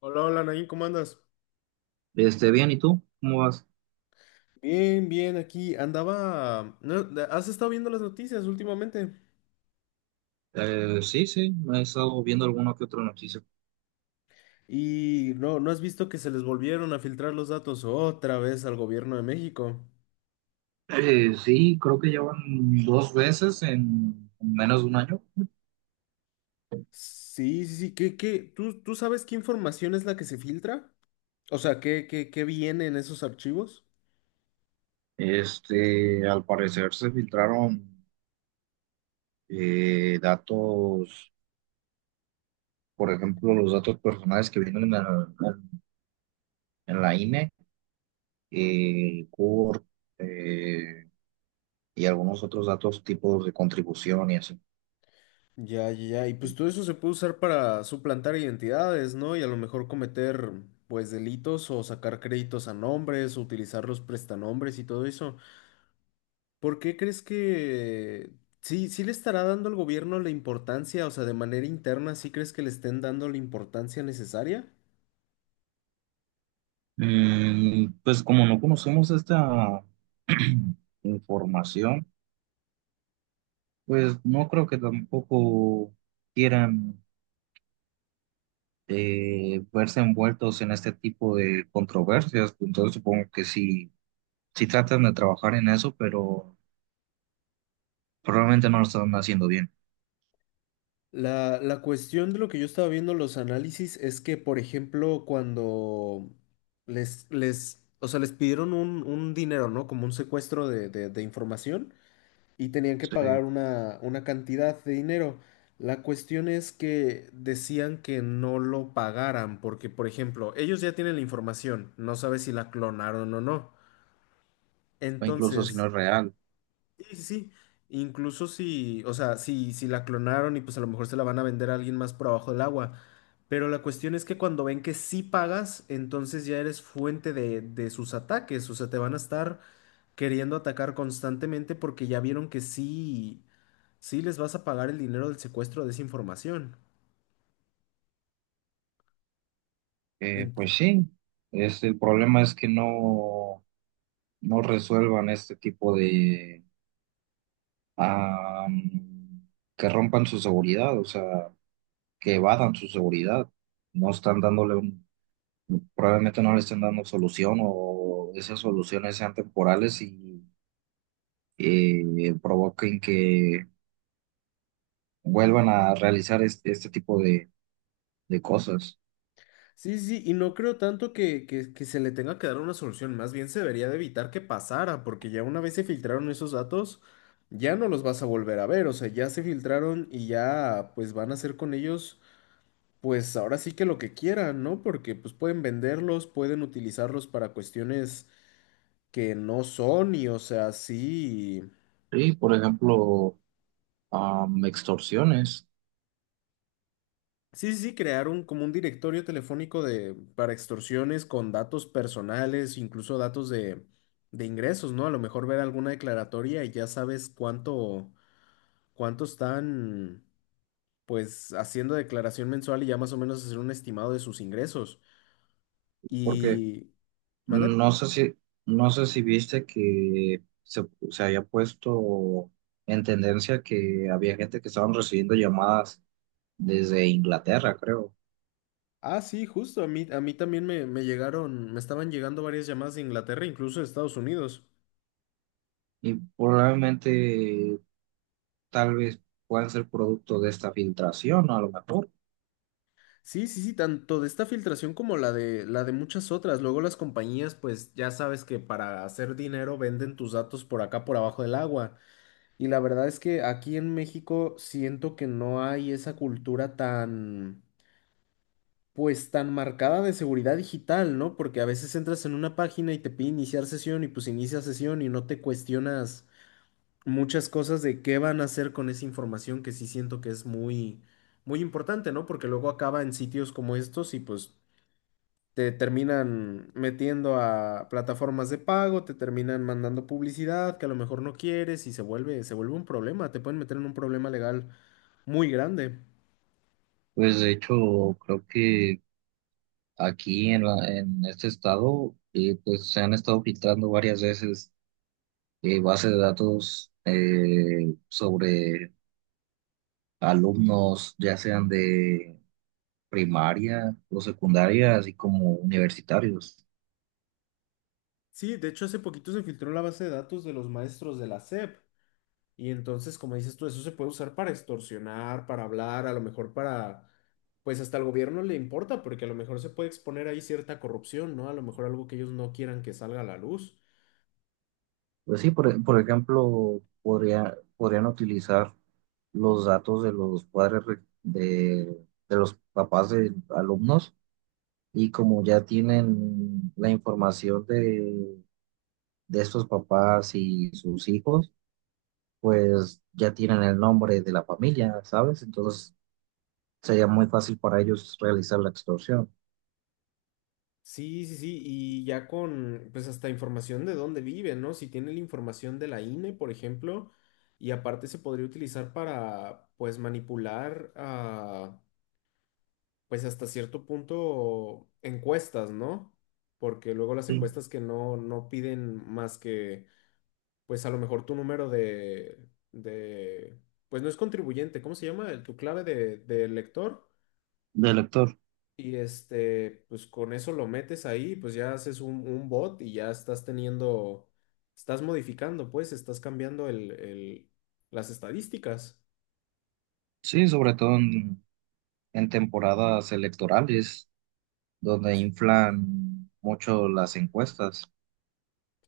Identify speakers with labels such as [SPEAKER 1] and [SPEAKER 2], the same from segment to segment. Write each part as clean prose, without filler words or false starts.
[SPEAKER 1] Hola, hola, Nain, ¿cómo andas?
[SPEAKER 2] Bien, ¿y tú? ¿Cómo vas?
[SPEAKER 1] Bien, bien, aquí andaba. ¿No? de- ¿Has estado viendo las noticias últimamente?
[SPEAKER 2] Sí, sí, he estado viendo alguna que otra noticia.
[SPEAKER 1] Y no, ¿no has visto que se les volvieron a filtrar los datos otra vez al gobierno de México?
[SPEAKER 2] Sí, creo que llevan dos veces en menos de un año.
[SPEAKER 1] Sí, sí, sí, ¿qué? ¿Tú sabes qué información es la que se filtra? O sea, ¿qué viene en esos archivos?
[SPEAKER 2] Al parecer se filtraron datos, por ejemplo, los datos personales que vienen en la INE, CUR, eh, y algunos otros datos, tipos de contribución y así.
[SPEAKER 1] Ya, ya, ya, y pues todo eso se puede usar para suplantar identidades, ¿no? Y a lo mejor cometer, pues, delitos o sacar créditos a nombres, o utilizar los prestanombres y todo eso. ¿Por qué crees que sí le estará dando al gobierno la importancia, o sea, de manera interna, sí crees que le estén dando la importancia necesaria?
[SPEAKER 2] Pues como no conocemos esta información. Pues no creo que tampoco quieran verse envueltos en este tipo de controversias, entonces supongo que sí, sí tratan de trabajar en eso, pero probablemente no lo están haciendo bien.
[SPEAKER 1] La cuestión de lo que yo estaba viendo en los análisis es que, por ejemplo, cuando o sea, les pidieron un dinero, ¿no? Como un secuestro de, de información. Y tenían que
[SPEAKER 2] Sí,
[SPEAKER 1] pagar una cantidad de dinero. La cuestión es que decían que no lo pagaran porque, por ejemplo, ellos ya tienen la información, no sabe si la clonaron o no.
[SPEAKER 2] o incluso si no
[SPEAKER 1] Entonces,
[SPEAKER 2] es real.
[SPEAKER 1] sí, sí, sí, incluso si, o sea, si la clonaron y pues a lo mejor se la van a vender a alguien más por abajo del agua. Pero la cuestión es que cuando ven que sí pagas, entonces ya eres fuente de sus ataques, o sea, te van a estar queriendo atacar constantemente porque ya vieron que sí les vas a pagar el dinero del secuestro de esa información. Ent-
[SPEAKER 2] Pues sí, es, el problema es que no resuelvan este tipo de... am, que rompan su seguridad, o sea, que evadan su seguridad, no están dándole un probablemente no le estén dando solución o esas soluciones sean temporales y provoquen que vuelvan a realizar este tipo de cosas.
[SPEAKER 1] sí, sí, y no creo tanto que, que se le tenga que dar una solución, más bien se debería de evitar que pasara, porque ya una vez se filtraron esos datos, ya no los vas a volver a ver, o sea, ya se filtraron y ya pues van a hacer con ellos, pues ahora sí que lo que quieran, ¿no? Porque pues pueden venderlos, pueden utilizarlos para cuestiones que no son y o sea, sí.
[SPEAKER 2] Sí, por ejemplo, extorsiones,
[SPEAKER 1] Sí, sí, sí, crear un, como un directorio telefónico de, para extorsiones con datos personales, incluso datos de ingresos, ¿no? A lo mejor ver alguna declaratoria y ya sabes cuánto, cuánto están, pues, haciendo declaración mensual y ya más o menos hacer un estimado de sus ingresos.
[SPEAKER 2] porque
[SPEAKER 1] Y... ¿Mande?
[SPEAKER 2] no sé si, no sé si viste que se había puesto en tendencia que había gente que estaban recibiendo llamadas desde Inglaterra, creo.
[SPEAKER 1] Ah, sí, justo, a mí también me llegaron, me estaban llegando varias llamadas de Inglaterra, incluso de Estados Unidos.
[SPEAKER 2] Y probablemente tal vez puedan ser producto de esta filtración, a lo mejor.
[SPEAKER 1] Sí, sí, sí, tanto de esta filtración como la de muchas otras. Luego las compañías, pues ya sabes que para hacer dinero venden tus datos por acá, por abajo del agua. Y la verdad es que aquí en México siento que no hay esa cultura tan, pues tan marcada de seguridad digital, ¿no? Porque a veces entras en una página y te pide iniciar sesión y pues inicia sesión y no te cuestionas muchas cosas de qué van a hacer con esa información que sí siento que es muy muy importante, ¿no? Porque luego acaba en sitios como estos y pues te terminan metiendo a plataformas de pago, te terminan mandando publicidad que a lo mejor no quieres y se vuelve un problema, te pueden meter en un problema legal muy grande.
[SPEAKER 2] Pues de hecho, creo que en este estado, pues se han estado filtrando varias veces bases de datos sobre alumnos, ya sean de primaria o secundaria, así como universitarios.
[SPEAKER 1] Sí, de hecho hace poquito se filtró la base de datos de los maestros de la SEP y entonces, como dices tú, eso se puede usar para extorsionar, para hablar, a lo mejor para, pues hasta al gobierno le importa porque a lo mejor se puede exponer ahí cierta corrupción, ¿no? A lo mejor algo que ellos no quieran que salga a la luz.
[SPEAKER 2] Pues sí, por ejemplo, podrían utilizar los datos de los padres re- de los papás de alumnos. Y como ya tienen la información de estos papás y sus hijos, pues ya tienen el nombre de la familia, ¿sabes? Entonces sería muy fácil para ellos realizar la extorsión.
[SPEAKER 1] Sí, sí, sí, y ya con, pues hasta información de dónde vive, ¿no? Si tiene la información de la INE, por ejemplo, y aparte se podría utilizar para, pues, manipular, ah, pues, hasta cierto punto encuestas, ¿no? Porque luego las
[SPEAKER 2] Sí,
[SPEAKER 1] encuestas que no, no piden más que, pues, a lo mejor tu número de, pues, no es contribuyente, ¿cómo se llama? Tu clave de lector.
[SPEAKER 2] del lector.
[SPEAKER 1] Y este, pues con eso lo metes ahí, pues ya haces un bot y ya estás teniendo, estás modificando, pues, estás cambiando el, las estadísticas.
[SPEAKER 2] Sí, sobre todo en temporadas electorales, donde inflan mucho las encuestas.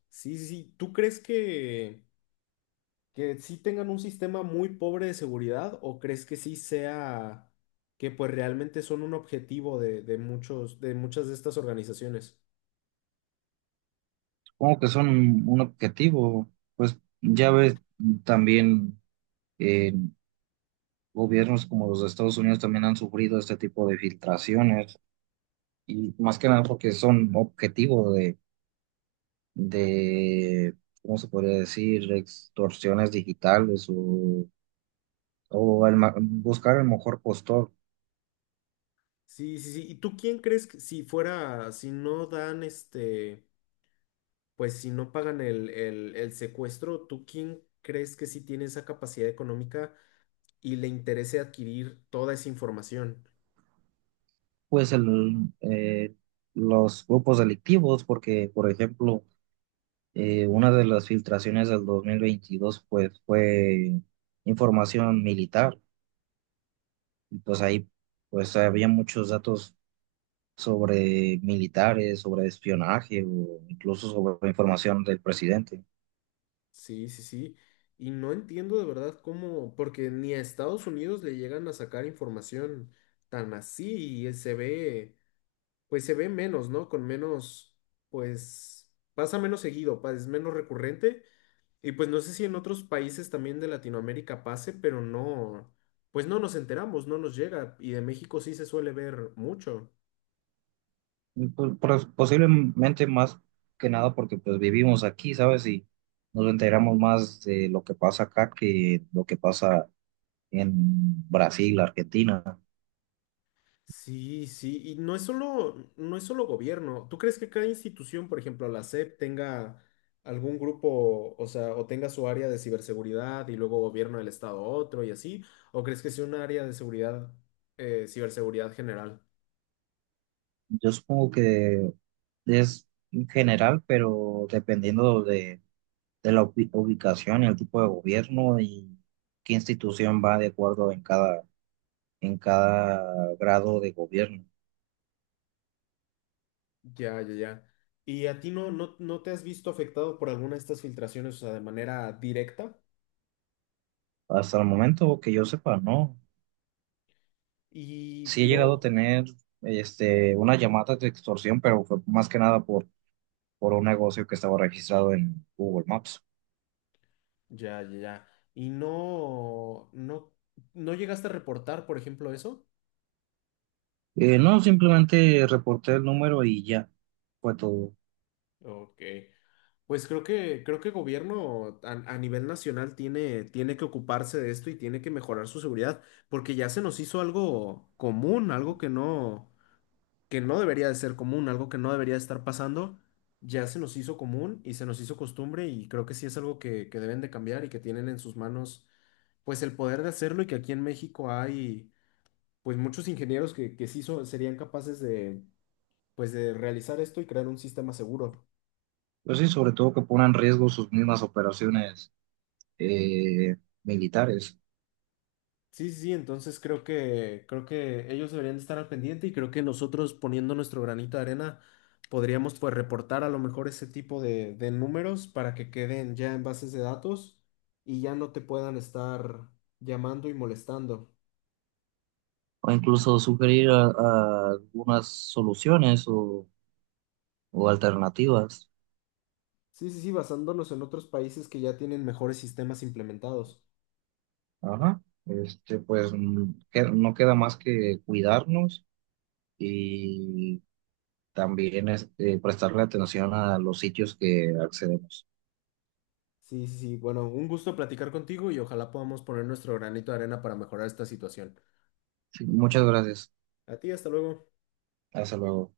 [SPEAKER 1] Sí, sí, sí. ¿Tú crees que sí tengan un sistema muy pobre de seguridad o crees que sí sea que pues realmente son un objetivo de muchos, de muchas de estas organizaciones?
[SPEAKER 2] Supongo que son un objetivo, pues ya ves también gobiernos como los de Estados Unidos también han sufrido este tipo de filtraciones y más que nada porque son objetivo de ¿cómo se podría decir? Extorsiones digitales o, buscar el mejor postor,
[SPEAKER 1] Sí, sí, sí. ¿Y tú quién crees que si fuera, si no dan este... pues si no pagan el, el secuestro, ¿tú quién crees que sí tiene esa capacidad económica y le interese adquirir toda esa información?
[SPEAKER 2] pues eh, los grupos delictivos, porque por ejemplo, una de las filtraciones del 2022 pues fue información militar, y pues ahí pues había muchos datos sobre militares, sobre espionaje o incluso sobre información del presidente.
[SPEAKER 1] Sí, sí, sí. Y no entiendo de verdad cómo, porque ni a Estados Unidos le llegan a sacar información tan así y se ve, pues se ve menos, ¿no? Con menos, pues pasa menos seguido, es menos recurrente. Y pues no sé si en otros países también de Latinoamérica pase, pero no, pues no nos enteramos, no nos llega. Y de México sí se suele ver mucho.
[SPEAKER 2] Y, pues, posiblemente más que nada porque pues vivimos aquí, ¿sabes? Y nos enteramos más de lo que pasa acá que lo que pasa en Brasil, Argentina.
[SPEAKER 1] Sí, sí, y no es solo, no es solo gobierno. ¿Tú crees que cada institución, por ejemplo, la SEP, tenga algún grupo, o sea, o tenga su área de ciberseguridad y luego gobierno del estado otro y así? ¿O crees que sea un área de seguridad, ciberseguridad general?
[SPEAKER 2] Yo supongo que es en general, pero dependiendo de, ubicación y el tipo de gobierno y qué institución va de acuerdo en cada grado de gobierno.
[SPEAKER 1] Ya, ya, ya. ¿Y a ti no, no, no te has visto afectado por alguna de estas filtraciones, o sea, de manera directa?
[SPEAKER 2] Hasta el momento que yo sepa, no.
[SPEAKER 1] Y
[SPEAKER 2] Sí he llegado a
[SPEAKER 1] no,
[SPEAKER 2] tener una llamada de extorsión, pero fue más que nada por, por un negocio que estaba registrado en Google Maps.
[SPEAKER 1] ya, ya, ya. ¿Y no, no, no llegaste a reportar, por ejemplo, eso?
[SPEAKER 2] No, simplemente reporté el número y ya fue todo.
[SPEAKER 1] Ok. Pues creo que gobierno a nivel nacional tiene, tiene que ocuparse de esto y tiene que mejorar su seguridad, porque ya se nos hizo algo común, algo que no. Que no debería de ser común, algo que no debería de estar pasando, ya se nos hizo común y se nos hizo costumbre y creo que sí es algo que deben de cambiar y que tienen en sus manos pues el poder de hacerlo y que aquí en México hay pues muchos ingenieros que serían capaces de pues de realizar esto y crear un sistema seguro.
[SPEAKER 2] Pues sí, sobre todo que pongan en riesgo sus mismas operaciones eh, militares.
[SPEAKER 1] Sí, sí, sí, entonces creo que ellos deberían de estar al pendiente y creo que nosotros poniendo nuestro granito de arena podríamos pues reportar a lo mejor ese tipo de números para que queden ya en bases de datos y ya no te puedan estar llamando y molestando.
[SPEAKER 2] O incluso sugerir a algunas soluciones o alternativas.
[SPEAKER 1] Sí, sí, sí, basándonos en otros países que ya tienen mejores sistemas implementados.
[SPEAKER 2] Ajá. Pues no queda más que cuidarnos y también es, prestarle atención a los sitios que accedemos.
[SPEAKER 1] Sí, sí, sí, bueno, un gusto platicar contigo y ojalá podamos poner nuestro granito de arena para mejorar esta situación.
[SPEAKER 2] Sí, muchas gracias.
[SPEAKER 1] A ti, hasta luego.
[SPEAKER 2] Hasta luego.